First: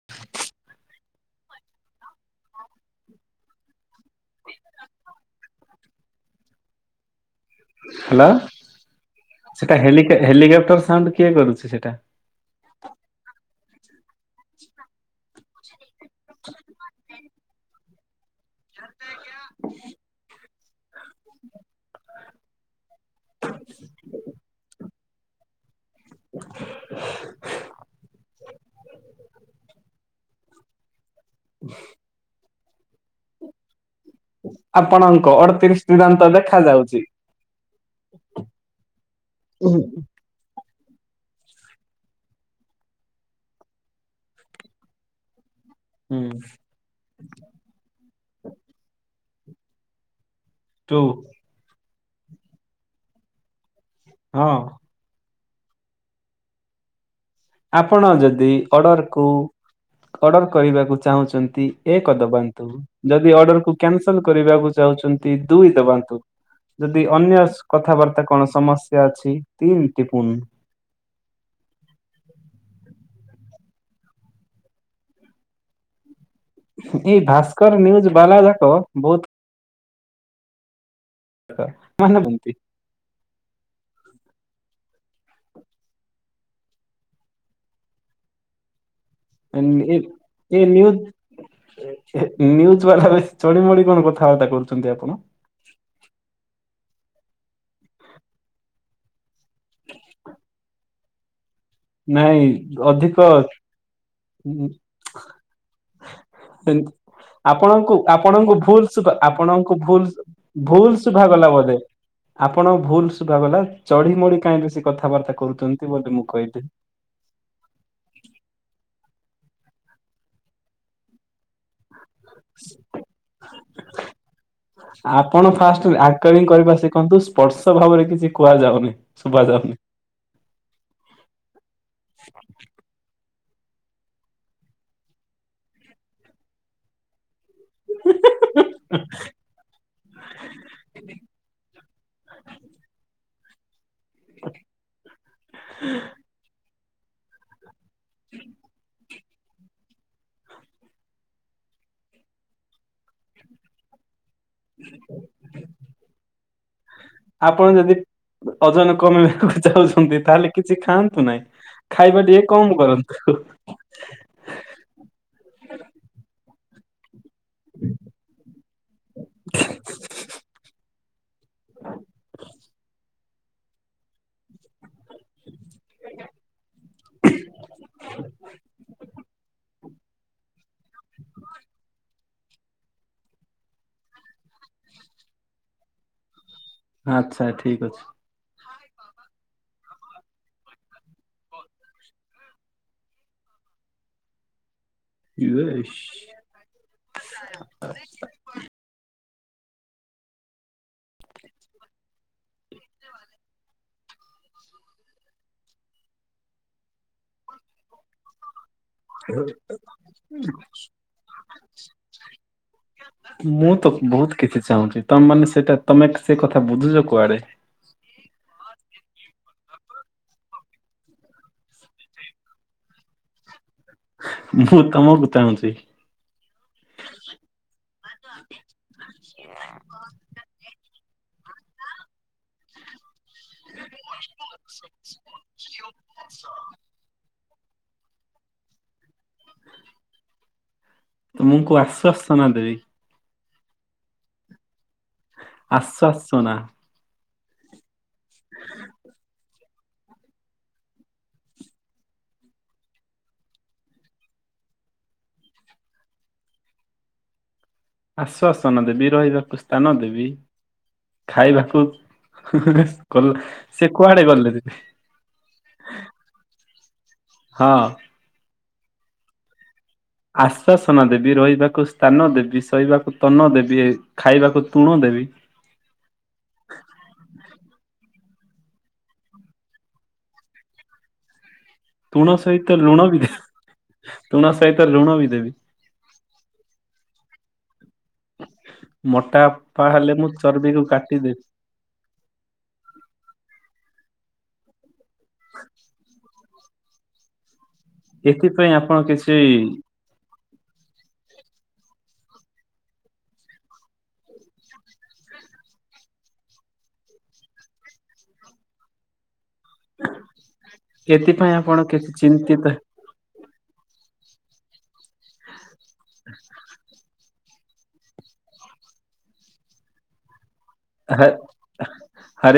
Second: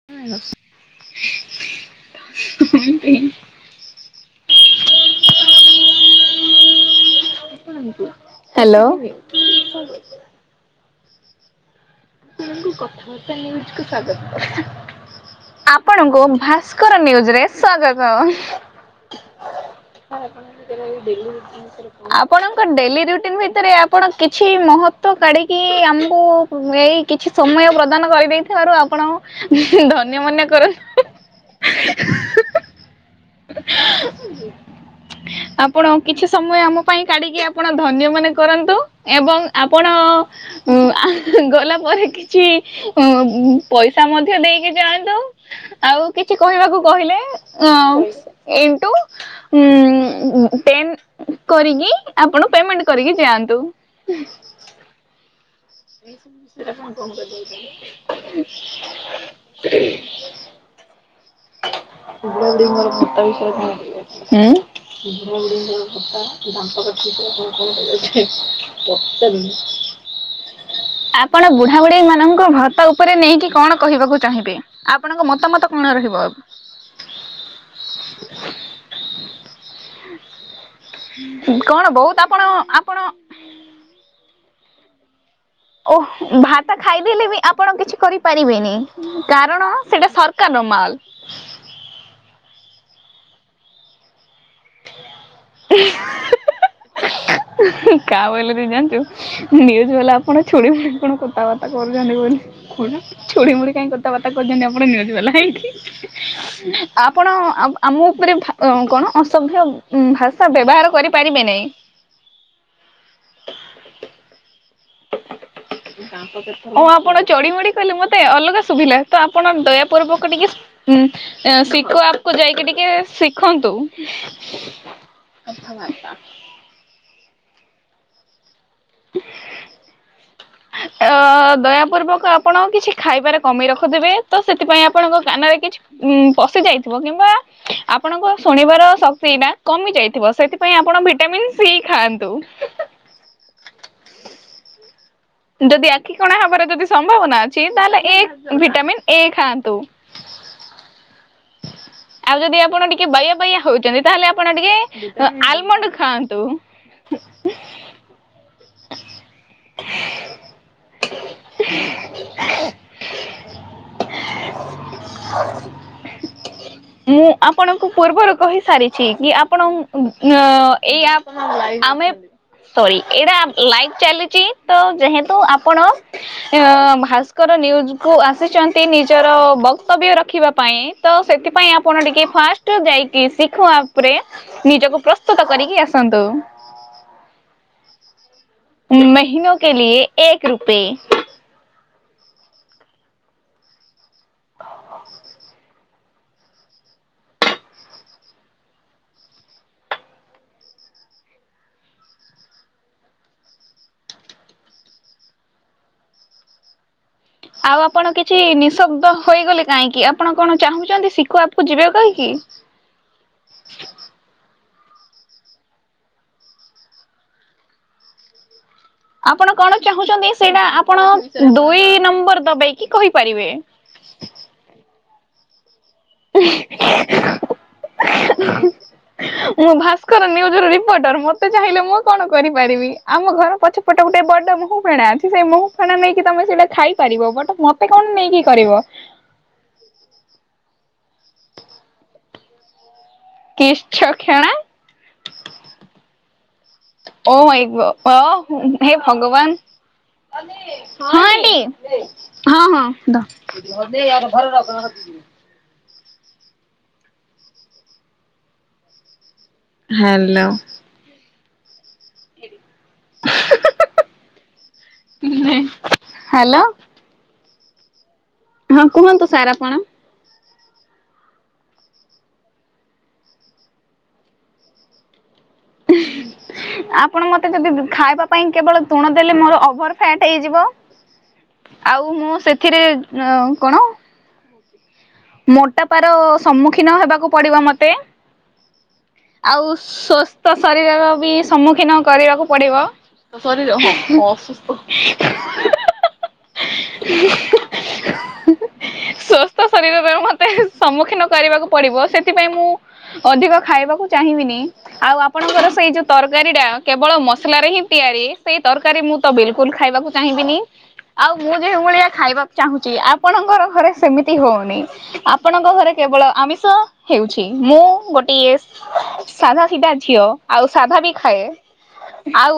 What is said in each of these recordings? [unintelligible] Hello hello ସେଟା ହେଲିକର helicopter sound କିଏ କରୁଛି ସେଟା? ଆପଣଙ୍କୁ କଥାବାର୍ତ୍ତା ନିୁଜ କ ସ୍ଵାଗତ କର। [unintelligible] ଆପଣଙ୍କୁ ଭାସ୍କର ନ୍ୟୁଜରେ ସ୍ଵାଗତ। ଆପଣଙ୍କ ଡେଲି ରୁଟିନ ଭିତରେ ଆପଣ କିଛି ମହତ୍ଵ କାଢି କି। କି ଆମକୁ ଏଇ କିଛି ସମୟ ପ୍ରଦାନ କରିବେ କି? ଦେଇଥିବାରୁ ଆପଣଙ୍କୁ ଧନ୍ୟ ମନେ କରନ୍ତୁ। [unintelligible] ଆପଣଙ୍କ ଅଡତିରିଶ ଆପଣ କିଛି ଦୂରାନ୍ତ ଦେଖା ସମୟ ଆମ ଯାଉଛି। ପାଇଁ କାଢିକି ଆପଣ ଧନ୍ୟ ମନେ କରନ୍ତୁ ଏବଂ ଆପଣ? ଆହ ଗୋଲାପ। ପରେ କିଛି ପଇସା ମଧ୍ୟ ଦେଇକି ଯାଆନ୍ତୁ। ଆଉ କିଛି ହୁଁ କହିବାକୁ କହିଲେ? ଅ ଇନ ଟୁ ଦେନ୍‌। ଟୁ କରିକି ଆପଣ ପେମେଣ୍ଟ କରିକି ଯାଆନ୍ତୁ। ହଁ ସୋ ଫ କଣ କରି [inaudible] ଆପଣ ଯଦି ଅର୍ଡ଼ରକୁ ଅର୍ଡର କରିବାକୁ ଚାହୁଁଛନ୍ତି ଏକ ଦବାନ୍ତୁ, ଯଦି ଅର୍ଡର କୁ କ୍ୟନ୍ସଲ ସଲ ହୁଁ କରିବାକୁ ଚାହୁଛନ୍ତି ଦୁଇ ଦବାନ୍ତୁ, ଯଦି ଅନ୍ୟ କଥାବାର୍ତ୍ତା କଣ ସମ ସେ ଅଛି ତିନି ଟିପୁନ। ଆପଣ ବୁଢ଼ାବୁଢ଼ୀ ମାନଙ୍କ ଭର୍ତ୍ତା ଉପରେ ନେଇକି କଣ କହିବାକୁ ଚାହିଁବେ? ଆପଣଙ୍କ ମତାମତ କଣ ରହିବ ଆଉ? ଏଇ ଭାସ୍କର ନ୍ୟୁଜ ବାଲା ଯାକ ବହୁତ କଣ ମାନେ ବହୁତ ଆପଣ ବୁନ୍ତି ଆପଣ ଓହଃ ଭାତ ଖାଇଦେଲେ ବି ଆପଣ କିଛି କରିପାରିବେନି। କାରଣ ସେଇଟା ଏ ସରକାରର ନ୍ୟୁଜ ମାଲ। ନ୍ୟୁଜ ବାଲା ଚଢିମଡି କଣ କଥାବାର୍ତ୍ତା କରୁଛନ୍ତି ଆପଣ? [unintelligible] କା ବୋଇଲେ ଦିଦ ଜାନ୍‌ଛୁ। ନ୍ୟୁଜ ବାଲା ଆପଣ ଛୋଡି ମୋଡି କଣ କଥାବାର୍ତ୍ତା କରୁଛନ୍ତି କୁହନି। ନାଇଁ ଅଧିକ କଣଟା, ଛୋଡି ମୋଡି କାହିଁ କଥାବାର୍ତ୍ତା କରୁଛନ୍ତି ଆପଣ ନ୍ୟୁଜ ବାଲା ହେଇକି। ଆପଣ ଆପଣଙ୍କୁ ଆମ ଉପରେ ଆପଣଙ୍କୁ ଭୁଲ ଦ୍ଭା କଣ, ଶୁଭା ଅସଭ୍ୟ ଆପଣଙ୍କୁ ଭୁଲ ଭାଷା ବ୍ୟବହାର ଭୁଲ କରିପାରିବେ ଶୁଭାଗଲା ନାହିଁ। ବୋଧେ। ଆପଣ ଭୁଲ ସୁଭାଗଲା। ଚଢି ମଡି କାହିଁ ବେଶି କଥାବାର୍ତ୍ତା କରୁଛନ୍ତି? ବୋଲି ମୁଁ କହିଲି। ଓ ଆପଣ ଚଢି ମଡି କହିଲ ମତେ ଅଲଗା ସୁୁଭିଲା। ତ ଆପଣ ଦୟା ପର୍ବକୁ ଟିକେ ଉଁ ଶିଖୋ ଆପ୍ କୁ ଯାଇକି ଟିକେ ଶିଖନ୍ତୁ। ଆପଣ ଫାଷ୍ଟ ଆଙ୍କରିଂ କରିବା ଶିଖନ୍ତୁ ସ୍ପର୍ଶ ଭାବରେ କିଛି କୁହାଯାଉନି ଶୁଭ ଯାଉନି। ଅ। ଦୟାପୂର୍ବକ ଆପଣ କିଛି ଖାଇବାରେ କମି ରଖୁଥିବେ ତ ସେଥିପାଇଁ ଆପଣଙ୍କ କାନରେ କିଛି ଉଁ ପଶି ଯାଇଥିବ କିମ୍ବା ଆପଣଙ୍କ ଶୁଣିବାର ଶକ୍ତି ଏୟୀନା କମି ଯାଇଥିବ, ସେଥିପାଇଁ ଆପଣ ଭିଟାମିିନ ସି ଖାଆନ୍ତୁ। [unintelligible] ଯଦି ଆଖ କଣା ହବାର ଯଦି ସମ୍ଭାବନା ଅଛି ତାହେଲେ ଏ ଭିଟାମିନ୍ ଏ ଖାଆନ୍ତୁ। ଆଉ ଯଦି ଆପଣ ଟିକେ ବାୟା ବାୟା ହଉଛନ୍ତି ତାହେଲେ ଆପଣ ଟିକେ ଆଲମଣ୍ଡ ଖାଆନ୍ତୁ। ଆପଣ ଯଦି ଓଜନ କମିବାକୁ ଯାଉଛନ୍ତି ତାହେଲେ କିଛି ଖାଆନ୍ତୁ ନାହିଁ। ଖାଇବା ଟିକେ କମ କରନ୍ତୁ। ହମୁଁ। ଆପଣଙ୍କୁ ପୂର୍ବରୁ କହିସାରିଛି କି ଆପଣ ଏଇ ଆମେ ସରି ଏଇଟ ଲାଇବ ଚାଲିଛି। ତ ଯେହେତୁ ଆପଣ ଭାସ୍କର ନିୁଜ କୁ ଆସିଛନ୍ତି ନିଜର ବ ବକ୍ତବ୍ୟ ରଖିବା ପାଇଁ ତ ସେଥିପାଇଁ ଆପଣ ଟିକେ ଫାଷ୍ଟ ଯାଇକି ଶିଖୋ ଆପ୍ ରେ ନିଜକୁ ପ୍ରସ୍ତୁତ କରିକି ଆସନ୍ତୁ। ଆଚ୍ଛା ଠିକ ଅଛି। ମହିନୋ କେ ଲିଏ ଏକ ରୁପେ। [inaudible] [unintelligible] ଆଉ ଆପଣ କିଛି ନିଶ ତ ହେଇଗଲେ କାହିଁକି ଆପଣ କଣ ଚାହୁଁଛନ୍ତି ଶିଖ ଆପ କୁ ଯିବେ କହିକି। ମୁଁ ତ ବହୁତ କିଛି ଚାହୁଁଛି ତମେ ମାନେ ସେଇଟା ତମେ ସେ କଥା ବୁଝୁଛ କୁଆଡେ? ଆପଣ କଣ ଚାହୁଁଛନ୍ତି ସେଇଟା ଆପଣ ଦୁଇ ନମ୍ବର ଦବକି କହିପାରିବେ। [inaudible] ମୁଁ ତମକୁ ଚାହୁଁଛି। [inaudible] ମୁଁ ଭାସ୍କର ନିୁଜ ର ରିପୋର୍ଟର ମତେ ଚାହିଁଲେ ମୁଁ କଣ କରିପାରିବି। ଆମ ଘର ପଛପଟ ଗୋଟେ ବଡ ମହୁ ଫେଣା ଅଛି। ସେଇ ମହୁ ଫେଣା ନେଇକି ତମେ ସେଇଟା ଖାଇ ପାରିବ ବଟ ମତେ କଣ ନେଇକି କରିବ? ମୁଁ କୁ ଆଶ୍ଵାସନା ଦେବି। କିସ ଛ କ୍ଷଣା? ଆଶ୍ଵାସନା। ଓ ମାଇଁ ଗ, ଓହ ହେ ଭଗବାନ। ହଁ ଆଣ୍ଟି ହଁ ହଁ। ଧ ଆଶ୍ଵାସନ ଦେବି, ରହିବାକୁ ସ୍ଥାନ ଦେବି, ହ୍ୟାଲୋ। ଖାଇବାକୁ ଗଲା ସେ କୁଆଡେ ଗଲେ ଦିଦି। [unintelligible] ହ୍ୟାଲୋ। ହଁ। ହଁ କୁହନ୍ତୁ ସାର୍ ଆପଣ। ଆଶ୍ଵସନା ଦେବି, ରହିବାକୁ ସ୍ଥାନ ଦେବି, ସୋଇବାକୁ ତନ ଦେବି। ଖାଇବାକୁ ତୁଣ ଦେବି। [unintelligible] ଆପଣ ମତେ ଯଦି ଖାଇବା ପାଇଁ କେବଳ ତୁଣ ଦେଲେ ମୋର ଓଭର ଫ୍ୟାଟ ହେଇଯିବ। ଆଉ ତୁଣ ମୁଁ ସହିତ ସେଥିରେ ଲୁଣ ବି ଅ ଦେବି କଣ। ତୁଣ ସହିତ ଲୁଣ ବି ଦେବି। ମୋଟାପାର ସମ୍ମୁଖୀନ ହେବାକୁ ପଡିବ ମତେ। ଆଉ ମୋଟାପା ହେଲେ ମୁଁ ସ୍ଵସ୍ଥ ଚର୍ବିକୁ ଶରୀରର ବି କାଟିଦେବି ସମ୍ମୁଖୀନ କରିବାକୁ ପଡିବ ଶରୀର ଅସୁସ୍ଥ। [unintelligible] ଏଥିପାଇଁ ଆପଣ କିଛି ସ୍ୱସ୍ଥ ଶରୀରର ମତେ ସମ୍ମୁଖୀନ କରିବାକୁ ପଡିବ ସେଥିପାଇଁ ମୁଁ ଅଧିକ ଖାଇବାକୁ ଚାହିଁବିନି। ଆଉ ଆପଣଙ୍କର ସେଇ ଯୋଉ ତରକାରୀ ଟା କେବଳ ମସଲାରେ ହିଁ ତିଆରି ସେଇ ତରକାରୀ ମୁଁ ତ ବିଲକୁଲ ଖାଇବାକୁ ଚାହିଁବିନି ଆଉ ଏଥିପାଇଁ ମୁଁ ଆପଣ ଯେଉଁଭଳିଆ କିଛି ଖାଇବାକୁ ଚିନ୍ତିତ ଚାହୁଁଛି ଆଉ ପଣଙ୍କର ଘରେ ସେମିତି ହଉନି। ଆପଣଙ୍କ ଘରେ କେବଳ ଆମିଷ ହେଉଛି। ମୁଁ ଗୋଟିଏ ସାଧା ସିଧା ଝିଅ। ଆଉ ସାଧା ବି ହେ ଖାଏ। ଆଉ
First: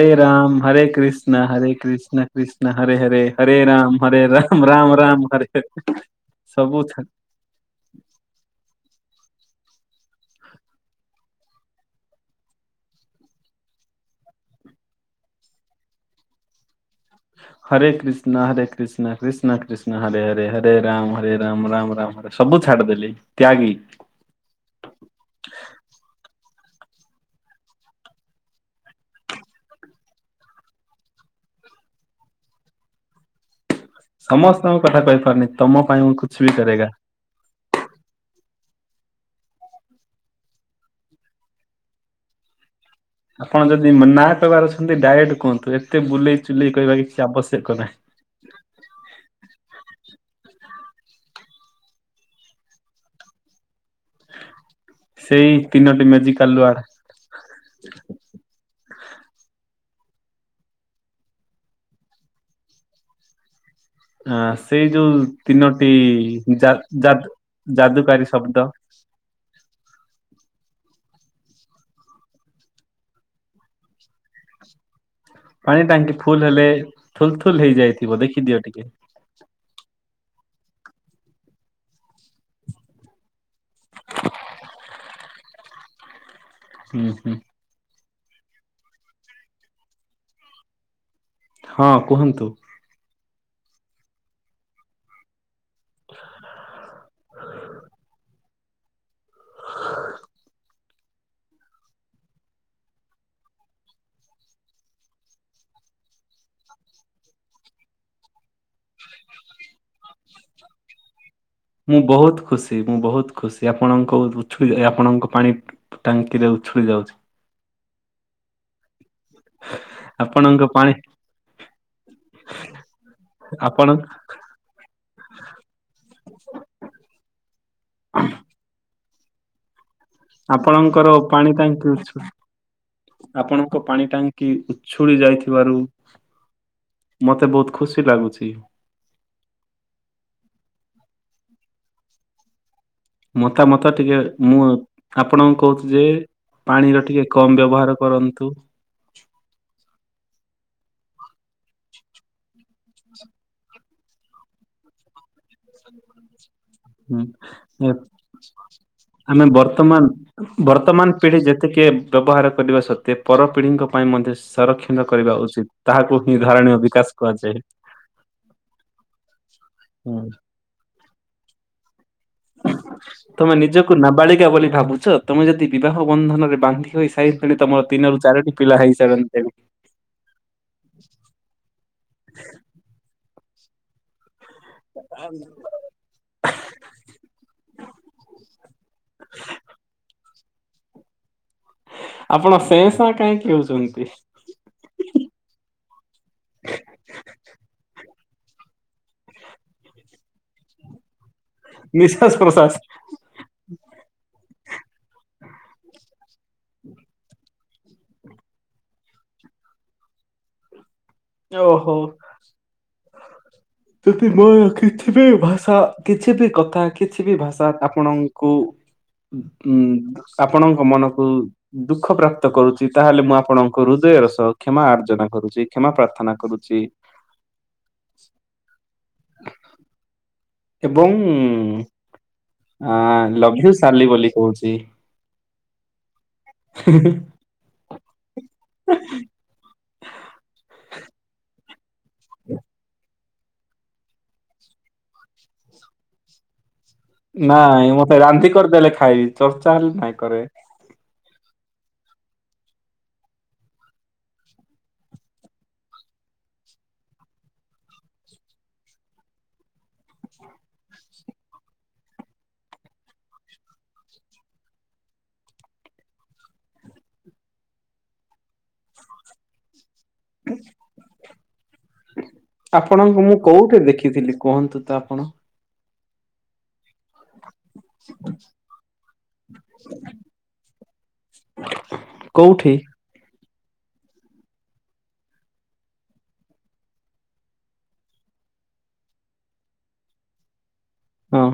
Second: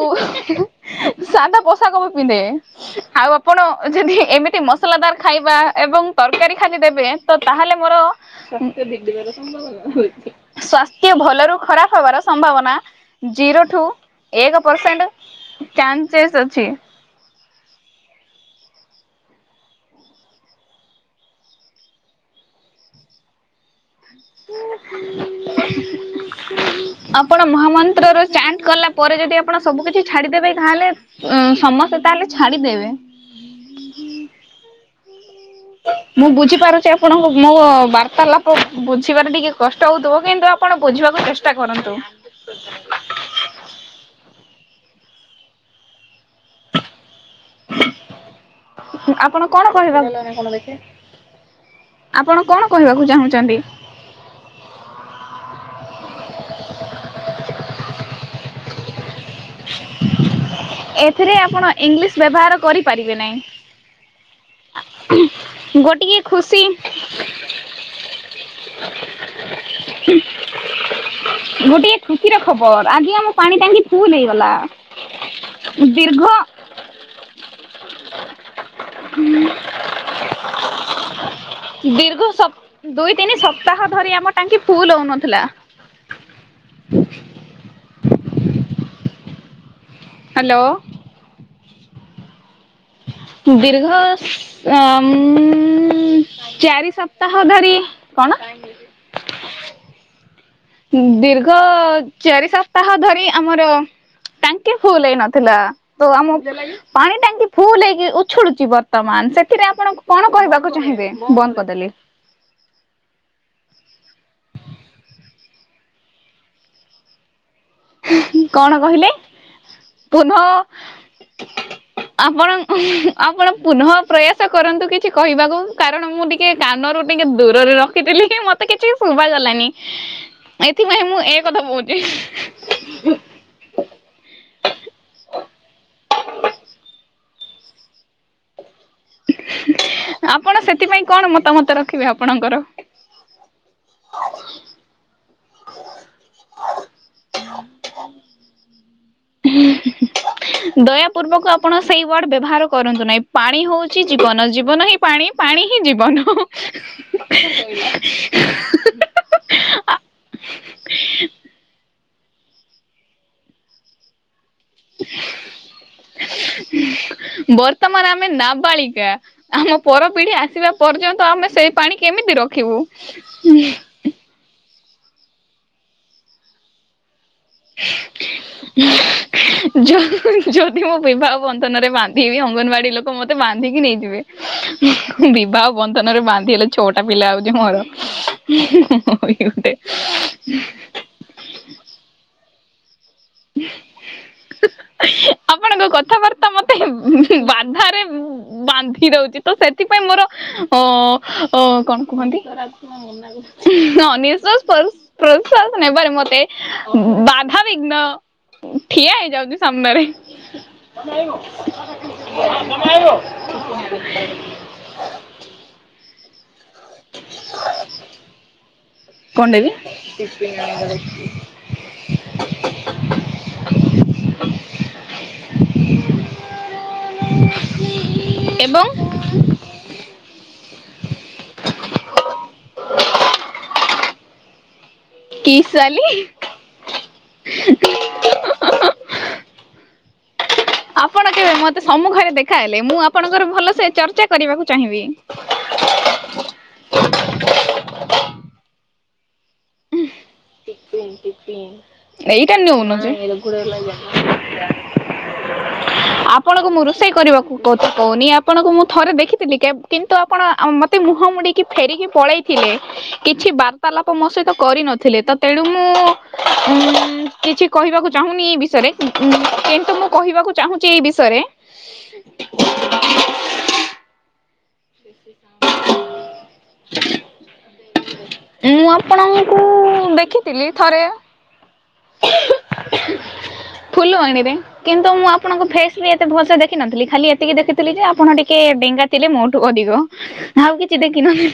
ସାଧା ପୋଷାକ ବି ପିନ୍ଧେ। ଆଉ ଆପଣ ରାମ ଯଦି ହରେ ଏମିତି ରାମ ରାମ ମସଲାଦାର ରାମ ହରେ ଖାଇବା ହରେ ଏବଂ ତରକାରୀ ଖାଲି ସବୁ ଦେବେ ଛା- ତ ତାହେଲେ ମୋର ସ୍ଵାସ୍ଥ୍ୟ ଭଲରୁ ଖରାପ ହବାର ସମ୍ଭାବନା ଜିରୋଠୁ ଏକ ପରସେଣ୍ଟ ଚାନ୍ସସେସ୍ ଅଛି। ହରେ କୃଷ୍ଣ ହରେ କୃଷ୍ଣ କୃଷ୍ଣ କୃଷ୍ଣ ହରେ ହରେ ହରେ ରାମ ହରେ ରାମ ରାମ ରାମ ସବୁ ଛାଡିଦେଲି ତ୍ୟାଗୀ। [inaudible] ଆପଣ ମହାମନ୍ତ୍ର ର ଚାଣ୍ଟ କଲା ପରେ ଯଦି ଆପଣ ସବୁ କିଛି ଛାଡିଦେବେ ତାହେଲେ ଉ ସମସ୍ତେ ତାହେଲେ ଛାଡିଦେବେ। ସମସ୍ତଙ୍କ କଥା କହିପାରୁନି। ତମ ପାଇଁ ମୁଁ କିଛି ବି କରେଗା ବୁଝିପାରୁଛି ଆ ଆପଣଙ୍କୁ ମୋ ବାର୍ତ୍ତାଳାପ ବୁଝିବାରେ ଟିକେ କଷ୍ଟ ହଉଥିବ। କିନ୍ତୁ ଆପଣ ବୁଝିବାକୁ ଚେଷ୍ଟା କରନ୍ତୁ। ଆପଣ ଯଦି ମ୍ ନା କହିବାର ଅଛନ୍ତି ଡାଇରେକଟ କୁହନ୍ତୁ। ଏତେ ବୁଲେଇ ଚୁଲେଇ କହିବା କିଛି ଆବଶ୍ୟକ ନାହିଁ। ଆପଣ କଣ କହିବା ଆପଣ କଣ କହିବାକୁ ଚାହୁଁଛନ୍ତି? ସେଇ ତିନୋଟି ମେଜିକାଲ ୱାର୍ଡ। ଏଥିରେ ଆପଣ ଇଂଲିଶ୍ ବ୍ୟବହାର କରିପାରିବେ ନାଇଁ। ଆ ସେଇ ଯୋଉ ତିନୋଟି ଗୋଟିଏ ଖୁସି ଯାଦ ଯାଦ ଯାଦୁକାରୀ ଶବ୍ଦ। [inaudible] ଗୋଟିଏ ଖୁସିର ଖବର ଆଜି ଆମ ପାଣି ଟାଙ୍କି ଫୁଲ ହେଇଗଲା। ପାଣି ଟାଙ୍କି ଦୀର୍ଘ ଫୁଲ ହେଲେ ଥୁଲଥୁଲ ହେଇଯାଇଥିବ ଦେଖିଦିଅ ଟିକେ। ହୁଁ। ଦୀର୍ଘ ସପ୍ ଦୁଇ ତିନି ସପ୍ତାହ ଧରି ଆମ ଟାଙ୍କି ଫୁଲ ହଉନଥିଲା। ହୁଁ ହୁଁ। ହାଲୋ। ହଁ କୁହନ୍ତୁ। ଦୀର୍ଘ ଅମ୍ ଚାରି ସପ୍ତାହ ଧରି କଣ? ଦୀର୍ଘ ଚାରି ସପ୍ତାହ ଧରି ଆମର ତାଙ୍କେ ଫୁଲ ହେଇ ନଥିଲା। ତ ଆମ ପାଣି ଟାଙ୍କି ଫୁଲ ହେଇକି ଉଛୁଳୁଛି ବର୍ତମାନ, ସେଥିରେ ଆପଣ କଣ କହିବାକୁ ଚାହିଁବେ? ବନ୍ଦ କରିଦେଲି। ମୁଁ ବହୁତ ଖୁସି ମୁଁ ବହୁତ ଖୁସି ଆପଣଙ୍କ ଉଛୁଳି ଯା ଏ ଆପଣଙ୍କ ପାଣି ଟାଙ୍କିରେ ଉଛୁଳି ଯାଉଛି। କଣ କହିଲେ ପୁନଃ ଆପଣଙ୍କ ପାଣି ଆପଣ ଆପଣ ପୁନଃ ପ୍ରୟା ସ କରନ୍ତୁ କିଛି କହିବାକୁ କାରଣ ମୁଁ ଟିକେ କାନରୁ ଟିକେ ଦୂରରେ ରଖିଥିଲି କି ମୋତେ କିଛି ଶୁଭାଗଲାନି। ଆପଣଙ୍କର ପାଣି ଟାଙ୍କି କହୁଛି ଉଛୁ ଆପଣଙ୍କ ପାଣି ଟାଙ୍କି ଉଛୁଳି ଯାଇଥିବାରୁ ମତେ ବହୁତ ଖୁସି ଲାଗୁଚି। ଆପଣ ସେଥିପାଇଁ କଣ ମତାମତ ରଖିବେ ଆପଣଙ୍କର? ମତାମତ ଟିକେ ମୁଁ ଆପଣଙ୍କୁ କହୁଛି ଯେ ପାଣିର ଟିକେ କମ୍ ବ୍ୟବହାର କରନ୍ତୁ। ହୁଁ ହୁଁଁ ହୁଁ। ଦୟାପୂର୍ବକ ଆପଣ ସେଇ ୱାର୍ଡ ବ୍ୟବହାର କରନ୍ତୁ ନାହିଁ ପାଣି ହୋଉଚି ଜୀବନ ଜୀବନ ହିଁ ପାଣି ପାଣି ହିଁ ଜୀବନ। ହୁଁ ଏ ଆମେ ବର୍ତ୍ତମାନ ବର୍ତ୍ତମାନ ପିଢି ଯେତିକି ବ୍ୟବହାର କରିବା ସତ୍ତ୍ୱେ ପରପିଢ଼ିଙ୍କ ପାଇଁ ମଧ୍ୟ ସରକ୍ଷ ଣ କରିବା ଉଚିତ୍ ତାହାକୁ ହିଁ ଧାରଣୀୟ ବିକାଶ କୁହାଯାଏ। ବର୍ତ୍ତମାନ ଆମେ ନାବାଳିକା ଆମ ହୁଁ। ପରପିଢି ଆସିବା ପର୍ଯ୍ୟନ୍ତ ଆମେ ସେଇ ପାଣି କେମିତି ରଖିବୁ? କୁ ନାବାଳିକା ବୋଲି ଭାବୁଚ ତମେ ଯଦି ବିବାହ ବନ୍ଧନରେ ବାନ୍ଧି ହୋଇ ସାଇ ତଣି ତମର ତିନରୁ ଚାରୋଟି ପିଲା ହେଇସାରନ୍ତେଣି। ଯ ଯଦି ମୁଁ ବିବାହ ବନ୍ଧନରେ ବାନ୍ଧି ହେବି ଅଙ୍ଗନବାଡି ଲୋକ ମତେ ବାନ୍ଧିକି ନେଇଯିବେ। ବିିବାହ ବନ୍ଧନରେ ବାନ୍ଧି ହେଲେ ଛଅଟା ପିଲା ହୋଉଚି ମୋର ମୁଁ ବି ଗୋଟେ ଉହୁଁ। ଆପଣ ସେଁ ସାଁ କାଇଁକି ହୋଉଚନ୍ତି? ଆପଣଙ୍କ କଥାବାର୍ତ୍ତା ମତେ ବାଧାରେ ବାନ୍ଧିଦୋଉଚି ତ ସେଥିପାଇଁ ମୋର ଅ ଅ କଣ ନିଶ୍ୱାସ କୁହନ୍ତିୁ? ପ୍ରଶ୍ୱାସ ଉଁ ହଁ ନିଶ୍ବାସ ପଶ୍-ପ୍ରଶ୍ୱାସ ନେବାରେ ମତେ ବାଧାବିଘ୍ନ ଠିଆ ହେଇଯାଉଚି ସାମ୍ନାରେ। ଓହୋ ସେଥିପାଇଁ କିଛି ବି ଭାଷା କିଛି ବି କଥା କିଛି ବି ଭାଷା ଆପଣଙ୍କୁ କଣ ଦେବି ଉଁ ଆପଣଙ୍କ ମନକୁ ଦୁଖପ୍ରାପ୍ତ କରୁଚି ତାହେଲେ ମୁଁ ଆପଣଙ୍କ ହୃଦୟର ସହ କ୍ଷମା ଆର୍ଜନା କରୁଚି କ୍ଷମା ପ୍ରାର୍ ଥନା କରୁଚି। [unintelligible] ଏବଂ ଏବଂ ଉଁ ଆଁ ଲଭ ୟୁ ସାଲି ବୋଲି କୋହୁଚି। କି ସାଲି? ହିଁ ହିଁ ହିଁ। ଆପଣ କେବେ ମତେ ସମ୍ମୁଖରେ ଦେଖାହେଲେ ମୁଁ ଆପଣଙ୍କର ଭଲସେ ଚର୍ଚ୍ଚା କରିବାକୁ ଚାହିଁବି। ନାଇଁ ମତେ ରାନ୍ଧି କରଦେଲେ ଖାଇବି ଚର୍ଚ୍ଚା ହେଲେ ନାଇଁ କରେ। ଏଇଟା ନୋଉନ ଯେ। ଆପଣଙ୍କୁ ମୁଁ ରୋଷେଇ କରିବାକୁ କତ୍ କୋହୁନି ଆପଣଙ୍କୁ ମୁଁ ଥରେ ଦେଖିଥିଲି କେବ୍ କିନ୍ତୁ ଆପଣ ଆ ମ ତେ ମୁହଁ ମୋଡିକି ଫେରିକି ପଳେଇଥିଲେ କିଛି ବାର୍ତ୍ତାଲାପ ମୋ ସହିି ତ କରିନଥିଲେ ତ ତେଣୁ ମୁଁ ଉଁ କିଛି କହିବାକୁ ଚାହୁଁନି ଇ ବିଷୟରେ ଉଁ କିନ୍ତୁ ମୁଁ କହିବାକୁ ଚାହୁଁଚି ଏଇ ବିଷୟରେ ଆପଣଙ୍କୁ ମୁଁ କୋଉଠି ଦେଖିଥିଲି କୁହନ୍ତୁ ତ ଆପଣ? ମୁଁ ଆପଣଙ୍କୁ ଦେଖିଥିଲି ଥରେ। କୋଉଠି? ଫୁଲବାଣୀରେ କିନ୍ତୁ ମୁଁ ଆପଣଙ୍କ ଫେସ୍ ବି ଏତେ ଭଲସେ ଦେଖିନଥିଲି ଖାଲି ଏତିକି ଦେଖିଥିଲି ଯେ ଆପଣ ଟିକିଏ ଡେଙ୍ଗା ଥିଲେ ମୋ ଠୁ ଅଧିକ ଆଉ କିଛି ହଁ ଦେଖିନଥିଲି।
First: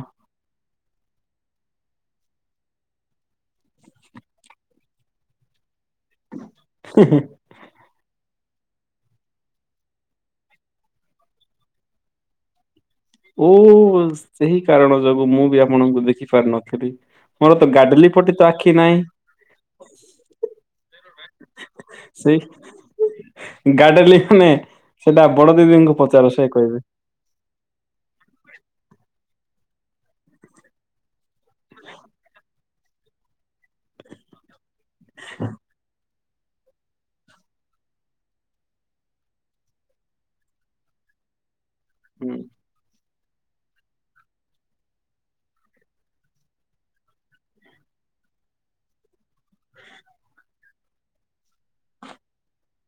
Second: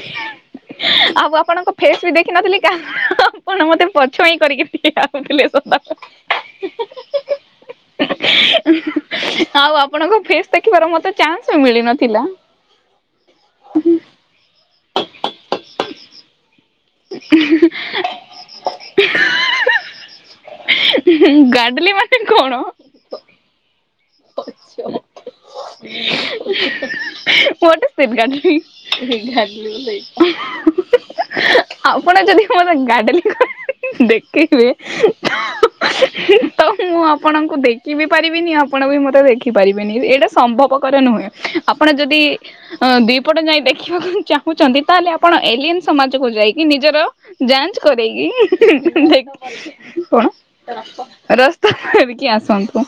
ଆଉ ଆପଣଙ୍କ ଫେସ୍ ବି ଦେଖିନଥିଲି କାରଣ ଆପଣ ମତେ ପଛୁଆ ହିଁ କରିକି ଠିଆ ହୋଉଥିଲେ ସଦା ହେଁ ହେଁ। ଆଉ ଆପଣଙ୍କୁ ଫେସ୍ ଦେଖିବାର ମତେ ଚାନ୍ସ ବି ମିଳି ନଥିଲା। ଓ ସେହି କାରଣ ଯୋଗୁ ମୁଁ ବି ଆପଣଙ୍କୁ ଦେଖି ପାରି ନଥିଲି। ମୋର ତ ଗାଡଲି ପଟି ତ ଆଖି ନାହିଁ। ଗାଡିଲ ମାନେ ସେଇ କଣ? [unintelligible] [unintelligible] ଗାଡେଲି ମାନେ ସେଟା ବଡ ଦିଦିଙ୍କୁ ପଚାର ସେ କହିବେ। ଆପଣ ଯଦି ମୋତେ ଗାଡଲି [unintelligible] ଦେଖେଇବେ ତ ମୁଁ ଆପଣଙ୍କୁ ଦେଖିବ ବି ପାରିବିନି ଆ ଆପଣ ବି ମତେ ଦେଖିପାରିବେନି ଏଇଟା ସମ୍ଭବପର ନୁହେଁ ଆପଣ ଯଦି ହୁଁ ଦିପଟ ଯାଇ ଦେଖିବାକୁ ଚାହୁଁଛନ୍ତି ତାହେଲେ ଆପଣ ଏଲିଆନ ସମାଜକୁ ଯାଇକି ନିଜର ଯାଞ୍ଚ କରେଇକି [unintelligible] ଦେଖ କଣ ରାସ୍ତା [unintelligible] ରିକି ଆସନ୍ତୁ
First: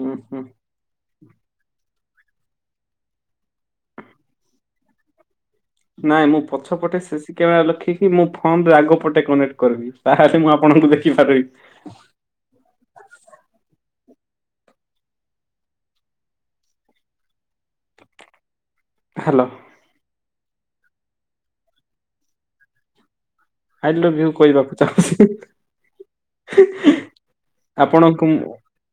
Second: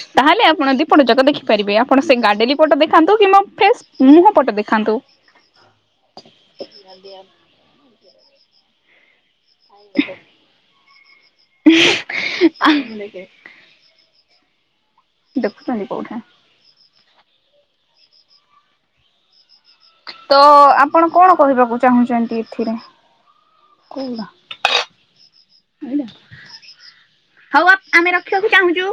ଉଁ ହୁଁ ତାହେଲେ ଆପଣ ଯ ଆପଣ ଯାକ ଦେଖିପାରିବେ ଆପଣ ସେ ଗାଡେଲି ପଟ ଦେଖାନ୍ତୁ କିମ୍ବା ଫ୍ରେଶ ମୁହଁ ପଟ ଦେଖାନ୍ତୁ। ନାଇଁ ମୁଁ ପଛ ପଟେ ସିସିି କ୍ୟାମେରା ଲଖିକି ମୁଁ ଫୋନରେ ଆଗ ପଟେ କନେକ୍ଟ କରିବି ତାହେଲେ ମୁଁ ଆପଣଙ୍କୁ ଦେଖିପାରିବି। [unintelligible] [unintelligible] ହ୍ୟାଲୋ ତ ଆପଣ କଣ କହିବାକୁ ଚାହୁଁଛନ୍ତି ଏଥିରେ। ଆଇ ଲଭ ୟୁ କହିବାକୁ ଚାହୁଁଛି ହଉ ଆମେ ଆପଣଙ୍କୁ ରଖିବାକୁ ମୁଁ ଚାହୁଁଛୁ।